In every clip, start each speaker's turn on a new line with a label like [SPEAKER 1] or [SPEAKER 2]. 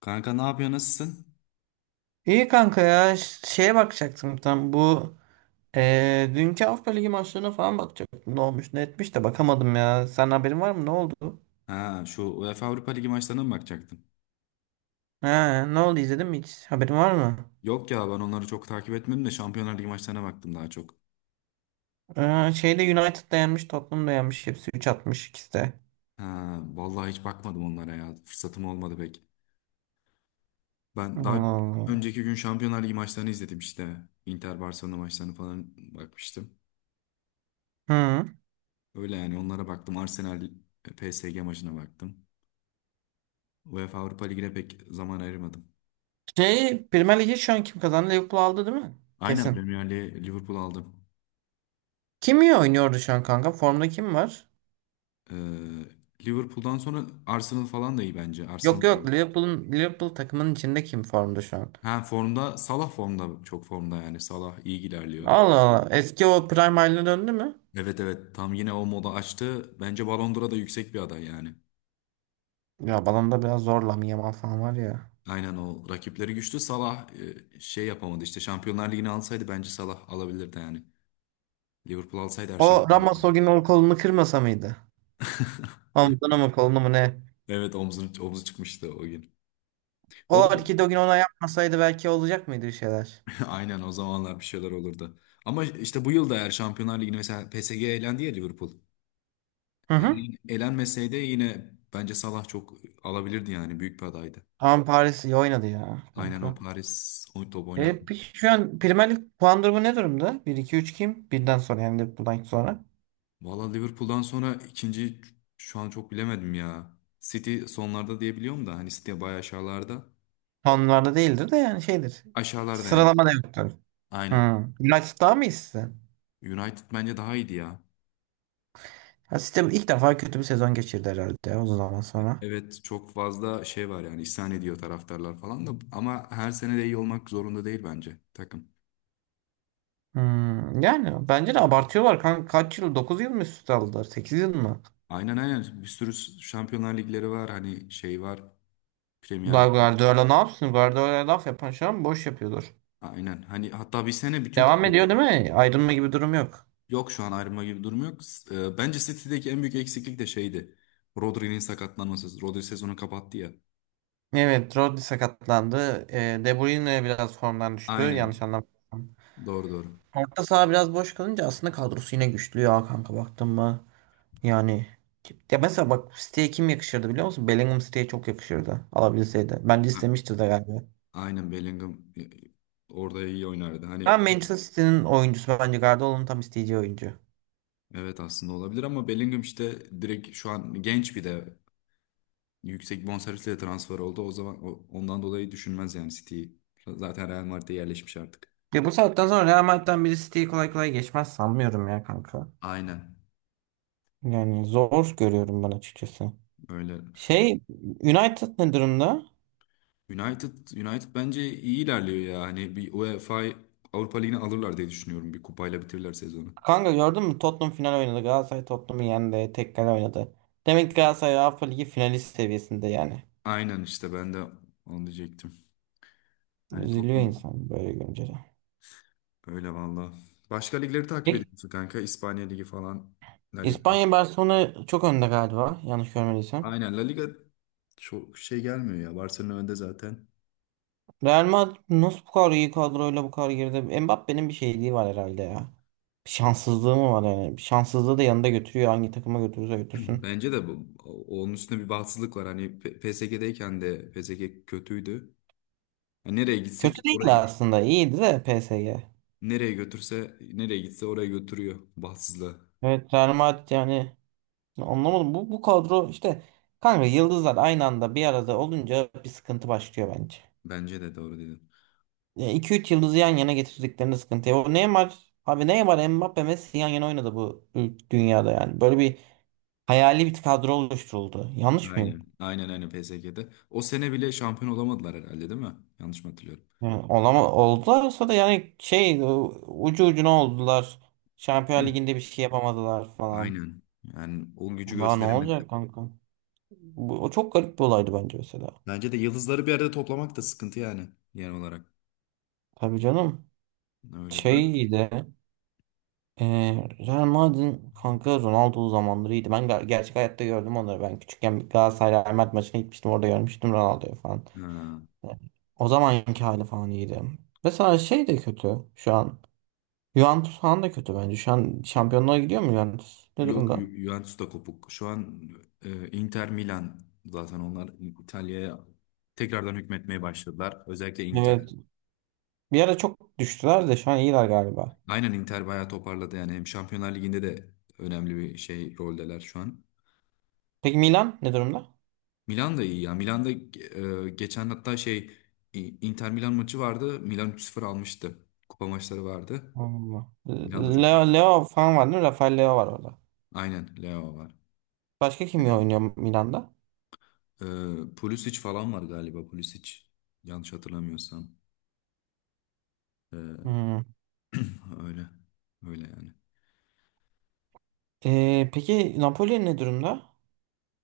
[SPEAKER 1] Kanka ne yapıyor, nasılsın?
[SPEAKER 2] İyi kanka ya şeye bakacaktım tam bu dünkü Avrupa Ligi maçlarına falan bakacaktım ne olmuş ne etmiş de bakamadım ya sen haberin var mı ne oldu?
[SPEAKER 1] Ha, şu UEFA Avrupa Ligi maçlarına mı bakacaktın?
[SPEAKER 2] Ha, ne oldu izledin mi hiç haberin var mı?
[SPEAKER 1] Yok ya, ben onları çok takip etmedim de Şampiyonlar Ligi maçlarına baktım daha çok.
[SPEAKER 2] Şeyde United da yenmiş Tottenham da yenmiş hepsi 3 atmış ikisi de.
[SPEAKER 1] Ha vallahi hiç bakmadım onlara ya. Fırsatım olmadı pek. Ben
[SPEAKER 2] Allah
[SPEAKER 1] daha
[SPEAKER 2] Allah.
[SPEAKER 1] önceki gün Şampiyonlar Ligi maçlarını izledim işte. Inter Barcelona maçlarını falan bakmıştım.
[SPEAKER 2] Hı.
[SPEAKER 1] Öyle yani, onlara baktım. Arsenal PSG maçına baktım. UEFA Avrupa Ligi'ne pek zaman ayırmadım.
[SPEAKER 2] Şey Premier Ligi şu an kim kazandı Liverpool aldı değil mi?
[SPEAKER 1] Aynen,
[SPEAKER 2] Kesin.
[SPEAKER 1] Premier Lig'e Liverpool aldım.
[SPEAKER 2] Kim iyi oynuyordu şu an kanka formda kim var?
[SPEAKER 1] Ee, Liverpool'dan sonra Arsenal falan da iyi bence. Arsenal
[SPEAKER 2] Yok
[SPEAKER 1] da
[SPEAKER 2] yok
[SPEAKER 1] iyi.
[SPEAKER 2] Liverpool'un Liverpool takımının içinde kim formda şu an?
[SPEAKER 1] Ha, formda, Salah formda, çok formda yani, Salah iyi ilerliyor.
[SPEAKER 2] Allah Allah eski o Prime haline döndü mü?
[SPEAKER 1] Evet evet, tam yine o moda açtı. Bence Ballon d'Or'a da yüksek bir aday yani.
[SPEAKER 2] Ya balonda biraz zor Lamine Yamal falan var ya.
[SPEAKER 1] Aynen, o rakipleri güçlü. Salah şey yapamadı işte, Şampiyonlar Ligi'ni alsaydı bence Salah alabilirdi yani. Liverpool alsaydı her
[SPEAKER 2] O
[SPEAKER 1] şampiyonluğu.
[SPEAKER 2] Ramos o gün o kolunu kırmasa mıydı? Omzuna mı kolunu mu ne?
[SPEAKER 1] Evet, omzunu, omzu çıkmıştı o gün.
[SPEAKER 2] O
[SPEAKER 1] O da
[SPEAKER 2] hareketi o gün ona yapmasaydı belki olacak mıydı bir şeyler?
[SPEAKER 1] aynen, o zamanlar bir şeyler olurdu. Ama işte bu yıl da eğer Şampiyonlar Ligi'ni, mesela PSG elendi ya Liverpool.
[SPEAKER 2] Hı hı.
[SPEAKER 1] Yani elenmeseydi yine bence Salah çok alabilirdi yani, büyük bir adaydı.
[SPEAKER 2] Ama Paris iyi oynadı ya
[SPEAKER 1] Aynen, o
[SPEAKER 2] kanka.
[SPEAKER 1] Paris o top oynat.
[SPEAKER 2] Peki şu an Premier Lig puan durumu ne durumda? Bir iki üç kim? Birden sonra yani Liverpool'dan sonra.
[SPEAKER 1] Valla Liverpool'dan sonra ikinci şu an çok bilemedim ya. City sonlarda diyebiliyorum da, hani City bayağı aşağılarda.
[SPEAKER 2] Puanlarda değildir de yani şeydir.
[SPEAKER 1] Aşağılarda yani.
[SPEAKER 2] Sıralama da yoktur. Hı.
[SPEAKER 1] Aynen.
[SPEAKER 2] United daha mı iyisi?
[SPEAKER 1] United bence daha iyiydi ya.
[SPEAKER 2] Ha, sistem ilk defa kötü bir sezon geçirdi herhalde uzun zaman sonra.
[SPEAKER 1] Evet, çok fazla şey var yani, isyan ediyor taraftarlar falan da, ama her sene de iyi olmak zorunda değil bence takım.
[SPEAKER 2] Hmm, yani bence de abartıyorlar kanka. Kaç yıl? 9 yıl mı üst üste aldılar? 8 yıl mı?
[SPEAKER 1] Aynen aynen, bir sürü Şampiyonlar Ligleri var, hani şey var, Premier
[SPEAKER 2] Daha
[SPEAKER 1] Ligleri.
[SPEAKER 2] Guardiola ne yapsın? Guardiola laf yapan şu an boş yapıyordur.
[SPEAKER 1] Aynen, hani hatta bir sene bütün
[SPEAKER 2] Devam
[SPEAKER 1] kupaları.
[SPEAKER 2] ediyor değil mi? Ayrılma gibi durum yok.
[SPEAKER 1] Yok, şu an ayrılma gibi bir durum yok. Bence City'deki en büyük eksiklik de şeydi. Rodri'nin sakatlanması. Rodri sezonu kapattı ya.
[SPEAKER 2] Evet, Rodri sakatlandı. De Bruyne biraz formdan düştü. Yanlış
[SPEAKER 1] Aynen.
[SPEAKER 2] anlamadım.
[SPEAKER 1] Doğru doğru.
[SPEAKER 2] Orta saha biraz boş kalınca aslında kadrosu yine güçlü ya kanka baktın mı? Yani ya mesela bak City'ye kim yakışırdı biliyor musun? Bellingham City'ye çok yakışırdı alabilseydi. Bence
[SPEAKER 1] Ha,
[SPEAKER 2] istemişti de galiba.
[SPEAKER 1] aynen Bellingham orada iyi oynardı. Hani
[SPEAKER 2] Ben Manchester City'nin oyuncusu bence Guardiola'nın tam isteyeceği oyuncu.
[SPEAKER 1] evet, aslında olabilir, ama Bellingham işte direkt şu an genç, bir de yüksek bonservisle transfer oldu. O zaman ondan dolayı düşünmez yani City'yi. Zaten Real Madrid'e yerleşmiş artık.
[SPEAKER 2] Ya bu saatten sonra Real Madrid'den biri City'yi kolay kolay geçmez sanmıyorum ya kanka.
[SPEAKER 1] Aynen.
[SPEAKER 2] Yani zor görüyorum ben açıkçası.
[SPEAKER 1] Öyle.
[SPEAKER 2] Şey United ne durumda?
[SPEAKER 1] United, United bence iyi ilerliyor ya. Hani bir UEFA Avrupa Ligi'ni alırlar diye düşünüyorum. Bir kupayla bitirirler sezonu.
[SPEAKER 2] Kanka gördün mü Tottenham final oynadı. Galatasaray Tottenham'ı yendi. Tek kale oynadı. Demek ki Galatasaray Avrupa Ligi finalist seviyesinde yani.
[SPEAKER 1] Aynen işte, ben de onu diyecektim. Hani
[SPEAKER 2] Üzülüyor
[SPEAKER 1] Tottenham,
[SPEAKER 2] insan böyle görünce de.
[SPEAKER 1] öyle valla. Başka ligleri takip
[SPEAKER 2] İlk
[SPEAKER 1] ediyorsun kanka. İspanya Ligi falan. La Liga.
[SPEAKER 2] İspanya Barcelona çok önde galiba. Yanlış görmediysem.
[SPEAKER 1] Aynen, La Liga çok şey gelmiyor ya. Barcelona önde zaten.
[SPEAKER 2] Real Madrid nasıl bu kadar iyi kadroyla bu kadar geride? Mbappé'nin bir şeyliği var herhalde ya. Şanssızlığı mı var yani? Şanssızlığı da yanında götürüyor. Hangi takıma götürürse götürsün.
[SPEAKER 1] Bence de bu, onun üstünde bir bahtsızlık var. Hani PSG'deyken de PSG kötüydü. Hani nereye gitsek
[SPEAKER 2] Kötü
[SPEAKER 1] oraya,
[SPEAKER 2] değildi aslında. İyiydi de PSG.
[SPEAKER 1] nereye götürse nereye gitse oraya götürüyor bahtsızlığa.
[SPEAKER 2] Evet Real Madrid yani anlamadım. Bu kadro işte kanka yıldızlar aynı anda bir arada olunca bir sıkıntı başlıyor bence.
[SPEAKER 1] Bence de doğru dedin.
[SPEAKER 2] İki üç yıldızı yan yana getirdiklerinde sıkıntı. Ya O Neymar abi Neymar Mbappe Messi yan yana oynadı bu dünyada yani. Böyle bir hayali bir kadro oluşturuldu. Yanlış mıyım?
[SPEAKER 1] Aynen. Aynen PSG'de. O sene bile şampiyon olamadılar herhalde, değil mi? Yanlış mı hatırlıyorum?
[SPEAKER 2] Yani olama oldularsa da yani şey ucu ucuna oldular. Şampiyonlar Ligi'nde bir şey yapamadılar falan.
[SPEAKER 1] Aynen. Yani o gücü
[SPEAKER 2] Daha ne olacak
[SPEAKER 1] gösteremediler.
[SPEAKER 2] kanka? Bu, o çok garip bir olaydı bence mesela.
[SPEAKER 1] Bence de yıldızları bir arada toplamak da sıkıntı yani, genel olarak.
[SPEAKER 2] Tabii canım.
[SPEAKER 1] Öyle. Değil mi?
[SPEAKER 2] Şey de e, Real Madrid'in kanka Ronaldo zamanları iyiydi. Ben gerçek hayatta gördüm onları. Ben küçükken bir Galatasaray Real Madrid maçına gitmiştim. Orada görmüştüm Ronaldo'yu falan.
[SPEAKER 1] Ha.
[SPEAKER 2] Yani o zamanki hali falan iyiydi. Mesela şey de kötü şu an. Juventus falan da kötü bence. Şu an şampiyonluğa gidiyor mu Juventus? Ne
[SPEAKER 1] Yok,
[SPEAKER 2] durumda?
[SPEAKER 1] Juventus da kopuk. Şu an Inter Milan, zaten onlar İtalya'ya tekrardan hükmetmeye başladılar. Özellikle Inter.
[SPEAKER 2] Evet. Bir ara çok düştüler de şu an iyiler galiba.
[SPEAKER 1] Aynen, Inter bayağı toparladı yani. Hem Şampiyonlar Ligi'nde de önemli bir şey roldeler şu an.
[SPEAKER 2] Peki Milan ne durumda?
[SPEAKER 1] Milan da iyi ya. Milan'da geçen hatta şey Inter Milan maçı vardı. Milan 3-0 almıştı. Kupa maçları vardı.
[SPEAKER 2] Allah.
[SPEAKER 1] Milan da çok
[SPEAKER 2] Leo,
[SPEAKER 1] iyi.
[SPEAKER 2] Leo falan var değil mi? Rafael Leo var orada.
[SPEAKER 1] Aynen, Leo var.
[SPEAKER 2] Başka kim oynuyor Milan'da?
[SPEAKER 1] E, Pulisic falan var galiba, Pulisic. Yanlış hatırlamıyorsam. E,
[SPEAKER 2] Hmm.
[SPEAKER 1] öyle. Öyle yani.
[SPEAKER 2] Peki Napoli ne durumda?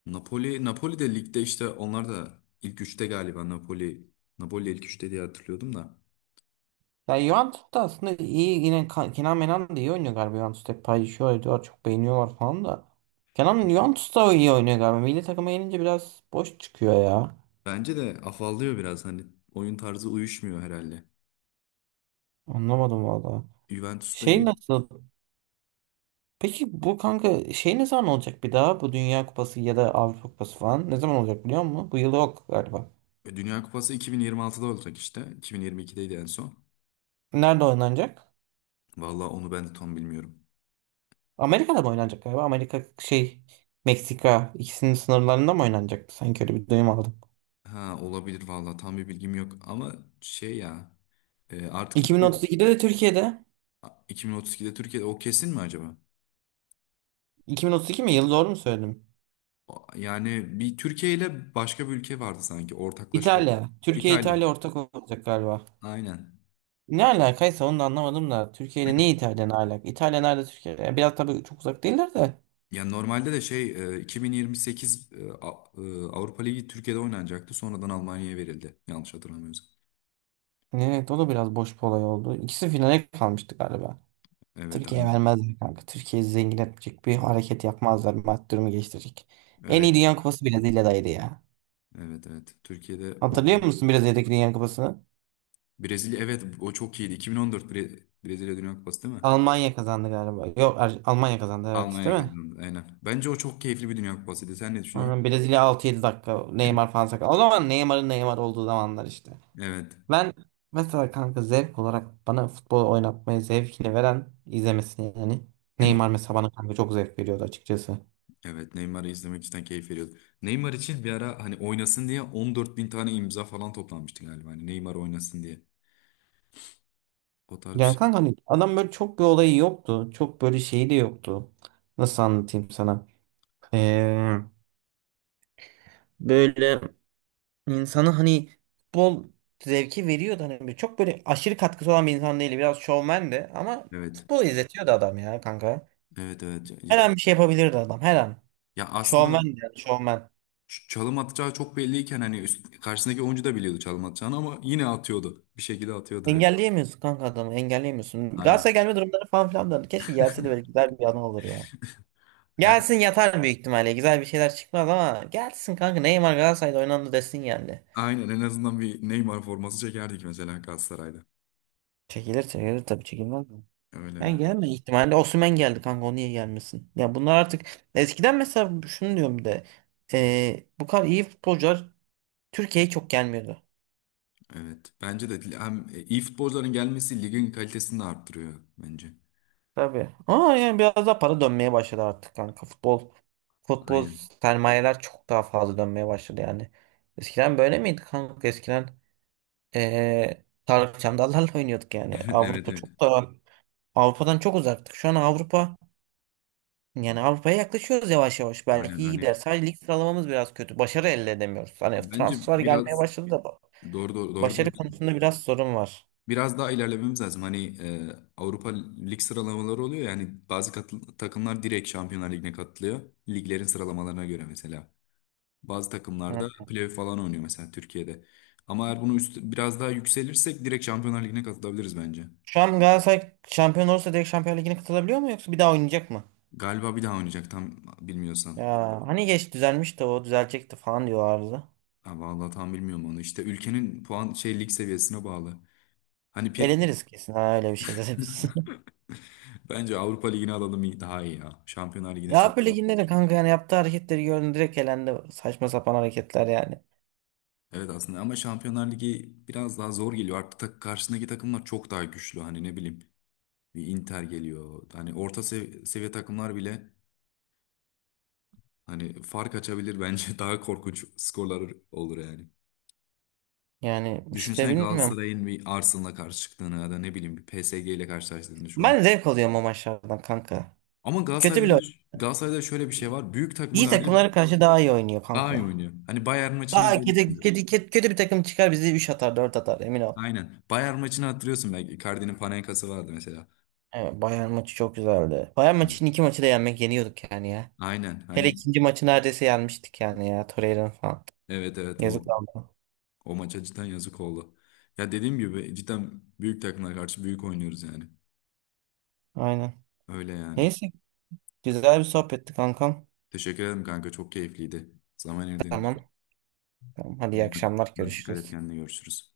[SPEAKER 1] Napoli, Napoli de ligde, işte onlar da ilk üçte galiba, Napoli. Napoli ilk üçte diye hatırlıyordum da.
[SPEAKER 2] Ya Juventus da aslında iyi yine Kenan Menan da iyi oynuyor galiba. Juventus hep paylaşıyor ediyor çok beğeniyorlar falan da. Kenan Juventus da iyi oynuyor galiba. Milli takıma gelince biraz boş çıkıyor ya.
[SPEAKER 1] Bence de afallıyor biraz, hani oyun tarzı uyuşmuyor herhalde.
[SPEAKER 2] Anlamadım valla.
[SPEAKER 1] Juventus da
[SPEAKER 2] Şey
[SPEAKER 1] iyi.
[SPEAKER 2] nasıl? Peki bu kanka şey ne zaman olacak bir daha? Bu Dünya Kupası ya da Avrupa Kupası falan ne zaman olacak biliyor musun? Bu yıl yok galiba.
[SPEAKER 1] Dünya Kupası 2026'da olacak işte. 2022'deydi en son.
[SPEAKER 2] Nerede oynanacak?
[SPEAKER 1] Vallahi onu ben de tam bilmiyorum.
[SPEAKER 2] Amerika'da mı oynanacak galiba? Amerika şey Meksika ikisinin sınırlarında mı oynanacaktı? Sanki öyle bir duyum aldım.
[SPEAKER 1] Ha olabilir vallahi, tam bir bilgim yok ama şey ya, e, artık iki-
[SPEAKER 2] 2032'de de Türkiye'de.
[SPEAKER 1] 2032'de Türkiye, o kesin mi acaba?
[SPEAKER 2] 2032 mi? Yıl doğru mu söyledim?
[SPEAKER 1] Yani bir Türkiye ile başka bir ülke vardı sanki, ortaklaşa oldu.
[SPEAKER 2] İtalya. Türkiye
[SPEAKER 1] İtalya.
[SPEAKER 2] İtalya ortak olacak galiba.
[SPEAKER 1] Aynen.
[SPEAKER 2] Ne alakaysa onu da anlamadım da. Türkiye ile ne İtalya ne alaka? İtalya nerede Türkiye? Yani biraz tabii çok uzak değiller de.
[SPEAKER 1] Yani normalde de şey, 2028 Avrupa Ligi Türkiye'de oynanacaktı. Sonradan Almanya'ya verildi. Yanlış hatırlamıyorsam.
[SPEAKER 2] Evet o da biraz boş bir olay oldu. İkisi finale kalmıştı galiba.
[SPEAKER 1] Evet
[SPEAKER 2] Türkiye'ye
[SPEAKER 1] aynen.
[SPEAKER 2] vermezler kanka. Türkiye'yi zengin etmeyecek bir hareket yapmazlar. Maddi durumu geliştirecek. En
[SPEAKER 1] Evet
[SPEAKER 2] iyi Dünya Kupası Brezilya'daydı ya.
[SPEAKER 1] evet. Türkiye'de
[SPEAKER 2] Hatırlıyor
[SPEAKER 1] oynamak
[SPEAKER 2] musun Brezilya'daki Dünya Kupası'nı?
[SPEAKER 1] Brezilya, evet, o çok iyiydi. 2014 Brezilya Dünya Kupası değil mi?
[SPEAKER 2] Almanya kazandı galiba. Yok Almanya kazandı evet değil
[SPEAKER 1] Almanya
[SPEAKER 2] mi?
[SPEAKER 1] kazandı aynen. Bence o çok keyifli bir Dünya Kupasıydı. Sen ne düşünüyorsun?
[SPEAKER 2] Aynen, Brezilya 6-7 dakika Neymar falan sakat. O zaman Neymar'ın Neymar olduğu zamanlar işte.
[SPEAKER 1] Evet.
[SPEAKER 2] Ben mesela kanka zevk olarak bana futbol oynatmayı zevkini veren izlemesini yani. Neymar mesela bana kanka çok zevk veriyordu açıkçası.
[SPEAKER 1] Evet, Neymar'ı izlemek cidden keyif veriyordu. Neymar için bir ara hani oynasın diye 14 bin tane imza falan toplanmıştı galiba. Hani Neymar oynasın diye. O tarz bir
[SPEAKER 2] Ya
[SPEAKER 1] şey.
[SPEAKER 2] kanka hani adam böyle çok bir olayı yoktu. Çok böyle şeyi de yoktu. Nasıl anlatayım sana? Ee, Böyle insanı hani futbol zevki veriyordu hani. Böyle çok böyle aşırı katkısı olan bir insan değildi. Biraz şovmen de ama
[SPEAKER 1] Evet.
[SPEAKER 2] futbolu izletiyordu adam ya kanka.
[SPEAKER 1] Evet evet,
[SPEAKER 2] Her an
[SPEAKER 1] cidden.
[SPEAKER 2] bir şey yapabilirdi adam her an.
[SPEAKER 1] Ya aslında
[SPEAKER 2] Şovmen de yani şovmen.
[SPEAKER 1] çalım atacağı çok belliyken, hani karşısındaki oyuncu da biliyordu çalım atacağını, ama yine atıyordu. Bir şekilde atıyordu yani.
[SPEAKER 2] Engelleyemiyorsun kanka adamı engelleyemiyorsun.
[SPEAKER 1] Aynen.
[SPEAKER 2] Galatasaray gelme durumları falan filan da keşke gelse de böyle güzel bir anı olur ya.
[SPEAKER 1] Her,
[SPEAKER 2] Gelsin yatar büyük ihtimalle. Güzel bir şeyler çıkmaz ama gelsin kanka. Neymar Galatasaray'da oynandı desin geldi.
[SPEAKER 1] aynen en azından bir Neymar forması çekerdik mesela Galatasaray'da.
[SPEAKER 2] Çekilir çekilir tabii çekilmez mi?
[SPEAKER 1] Öyle
[SPEAKER 2] Yani
[SPEAKER 1] yani.
[SPEAKER 2] gelme ihtimalle Osimhen geldi kanka o niye gelmesin? Ya bunlar artık eskiden mesela şunu diyorum bir de bu kadar iyi futbolcular Türkiye'ye çok gelmiyordu.
[SPEAKER 1] Evet. Bence de hem iyi futbolcuların gelmesi ligin kalitesini de arttırıyor bence.
[SPEAKER 2] Tabii. Ama yani biraz daha para dönmeye başladı artık kanka. Futbol futbol
[SPEAKER 1] Aynen.
[SPEAKER 2] sermayeler çok daha fazla dönmeye başladı yani. Eskiden böyle miydi kanka? Eskiden Tarık Çamdallar'la oynuyorduk yani.
[SPEAKER 1] Evet
[SPEAKER 2] Avrupa
[SPEAKER 1] evet.
[SPEAKER 2] çok daha Avrupa'dan çok uzaktık. Şu an Avrupa yani Avrupa'ya yaklaşıyoruz yavaş yavaş.
[SPEAKER 1] Aynen
[SPEAKER 2] Belki iyi gider.
[SPEAKER 1] hani,
[SPEAKER 2] Sadece lig sıralamamız biraz kötü. Başarı elde edemiyoruz. Hani
[SPEAKER 1] bence
[SPEAKER 2] transfer gelmeye
[SPEAKER 1] biraz
[SPEAKER 2] başladı da
[SPEAKER 1] doğru doğru, doğru
[SPEAKER 2] başarı
[SPEAKER 1] diyorsun.
[SPEAKER 2] konusunda biraz sorun var.
[SPEAKER 1] Biraz daha ilerlememiz lazım. Hani Avrupa Lig sıralamaları oluyor, yani bazı takımlar direkt Şampiyonlar Ligi'ne katılıyor. Liglerin sıralamalarına göre mesela. Bazı takımlarda
[SPEAKER 2] Hı.
[SPEAKER 1] playoff falan oynuyor, mesela Türkiye'de. Ama eğer bunu üst, biraz daha yükselirsek direkt Şampiyonlar Ligi'ne katılabiliriz bence.
[SPEAKER 2] Şu an Galatasaray şampiyon olursa direkt Şampiyon Ligi'ne katılabiliyor mu yoksa bir daha oynayacak mı?
[SPEAKER 1] Galiba bir daha oynayacak, tam bilmiyorsam.
[SPEAKER 2] Ya hani geç düzelmişti o düzelecekti falan diyorlardı.
[SPEAKER 1] Ha, vallahi tam bilmiyorum onu. İşte ülkenin puan şey lig seviyesine bağlı. Hani pi-
[SPEAKER 2] Eleniriz kesin ha öyle bir şey de biz.
[SPEAKER 1] bence Avrupa Ligi'ni alalım, daha iyi ya. Şampiyonlar Ligi'ne
[SPEAKER 2] Ya
[SPEAKER 1] çok
[SPEAKER 2] Avrupa
[SPEAKER 1] iyi.
[SPEAKER 2] Ligi'nde de kanka yani yaptığı hareketleri gördüm direkt elendi. Saçma sapan hareketler yani.
[SPEAKER 1] Evet aslında, ama Şampiyonlar Ligi biraz daha zor geliyor. Artık karşısındaki takımlar çok daha güçlü. Hani ne bileyim, bir Inter geliyor. Hani orta seviye takımlar bile hani fark açabilir bence. Daha korkunç skorlar olur yani.
[SPEAKER 2] Yani işte
[SPEAKER 1] Düşünsene
[SPEAKER 2] bilmiyorum.
[SPEAKER 1] Galatasaray'ın bir Arsenal'la karşı çıktığını, ya da ne bileyim bir PSG ile karşılaştığını şu an.
[SPEAKER 2] Ben zevk alıyorum o maçlardan kanka.
[SPEAKER 1] Ama
[SPEAKER 2] Kötü
[SPEAKER 1] Galatasaray'da
[SPEAKER 2] bile
[SPEAKER 1] da,
[SPEAKER 2] oynuyor.
[SPEAKER 1] Galatasaray'da şöyle bir şey var. Büyük takıma
[SPEAKER 2] İyi
[SPEAKER 1] karşı
[SPEAKER 2] takımlara karşı daha iyi oynuyor
[SPEAKER 1] daha iyi
[SPEAKER 2] kanka.
[SPEAKER 1] oynuyor. Hani Bayern maçını
[SPEAKER 2] Daha kötü,
[SPEAKER 1] izlemişsindir.
[SPEAKER 2] kötü, kötü, kötü bir takım çıkar bizi 3 atar 4 atar emin ol.
[SPEAKER 1] Aynen. Bayern maçını hatırlıyorsun belki. Icardi'nin Panenka'sı vardı mesela.
[SPEAKER 2] Evet, Bayern maçı çok güzeldi. Bayern
[SPEAKER 1] Hı.
[SPEAKER 2] maçının iki maçı da yenmek yeniyorduk yani ya.
[SPEAKER 1] Aynen.
[SPEAKER 2] Hele
[SPEAKER 1] Hani
[SPEAKER 2] ikinci maçı neredeyse yenmiştik yani ya. Torreira'nın falan.
[SPEAKER 1] evet,
[SPEAKER 2] Yazık oldu.
[SPEAKER 1] o maça cidden yazık oldu. Ya dediğim gibi, cidden büyük takımlara karşı büyük oynuyoruz yani.
[SPEAKER 2] Aynen.
[SPEAKER 1] Öyle yani.
[SPEAKER 2] Neyse güzel bir sohbetti kankam.
[SPEAKER 1] Teşekkür ederim kanka. Çok keyifliydi. Zaman ayırdığın için.
[SPEAKER 2] Tamam. Tamam. Hadi iyi akşamlar
[SPEAKER 1] Dikkat et
[SPEAKER 2] görüşürüz.
[SPEAKER 1] kendine. Görüşürüz.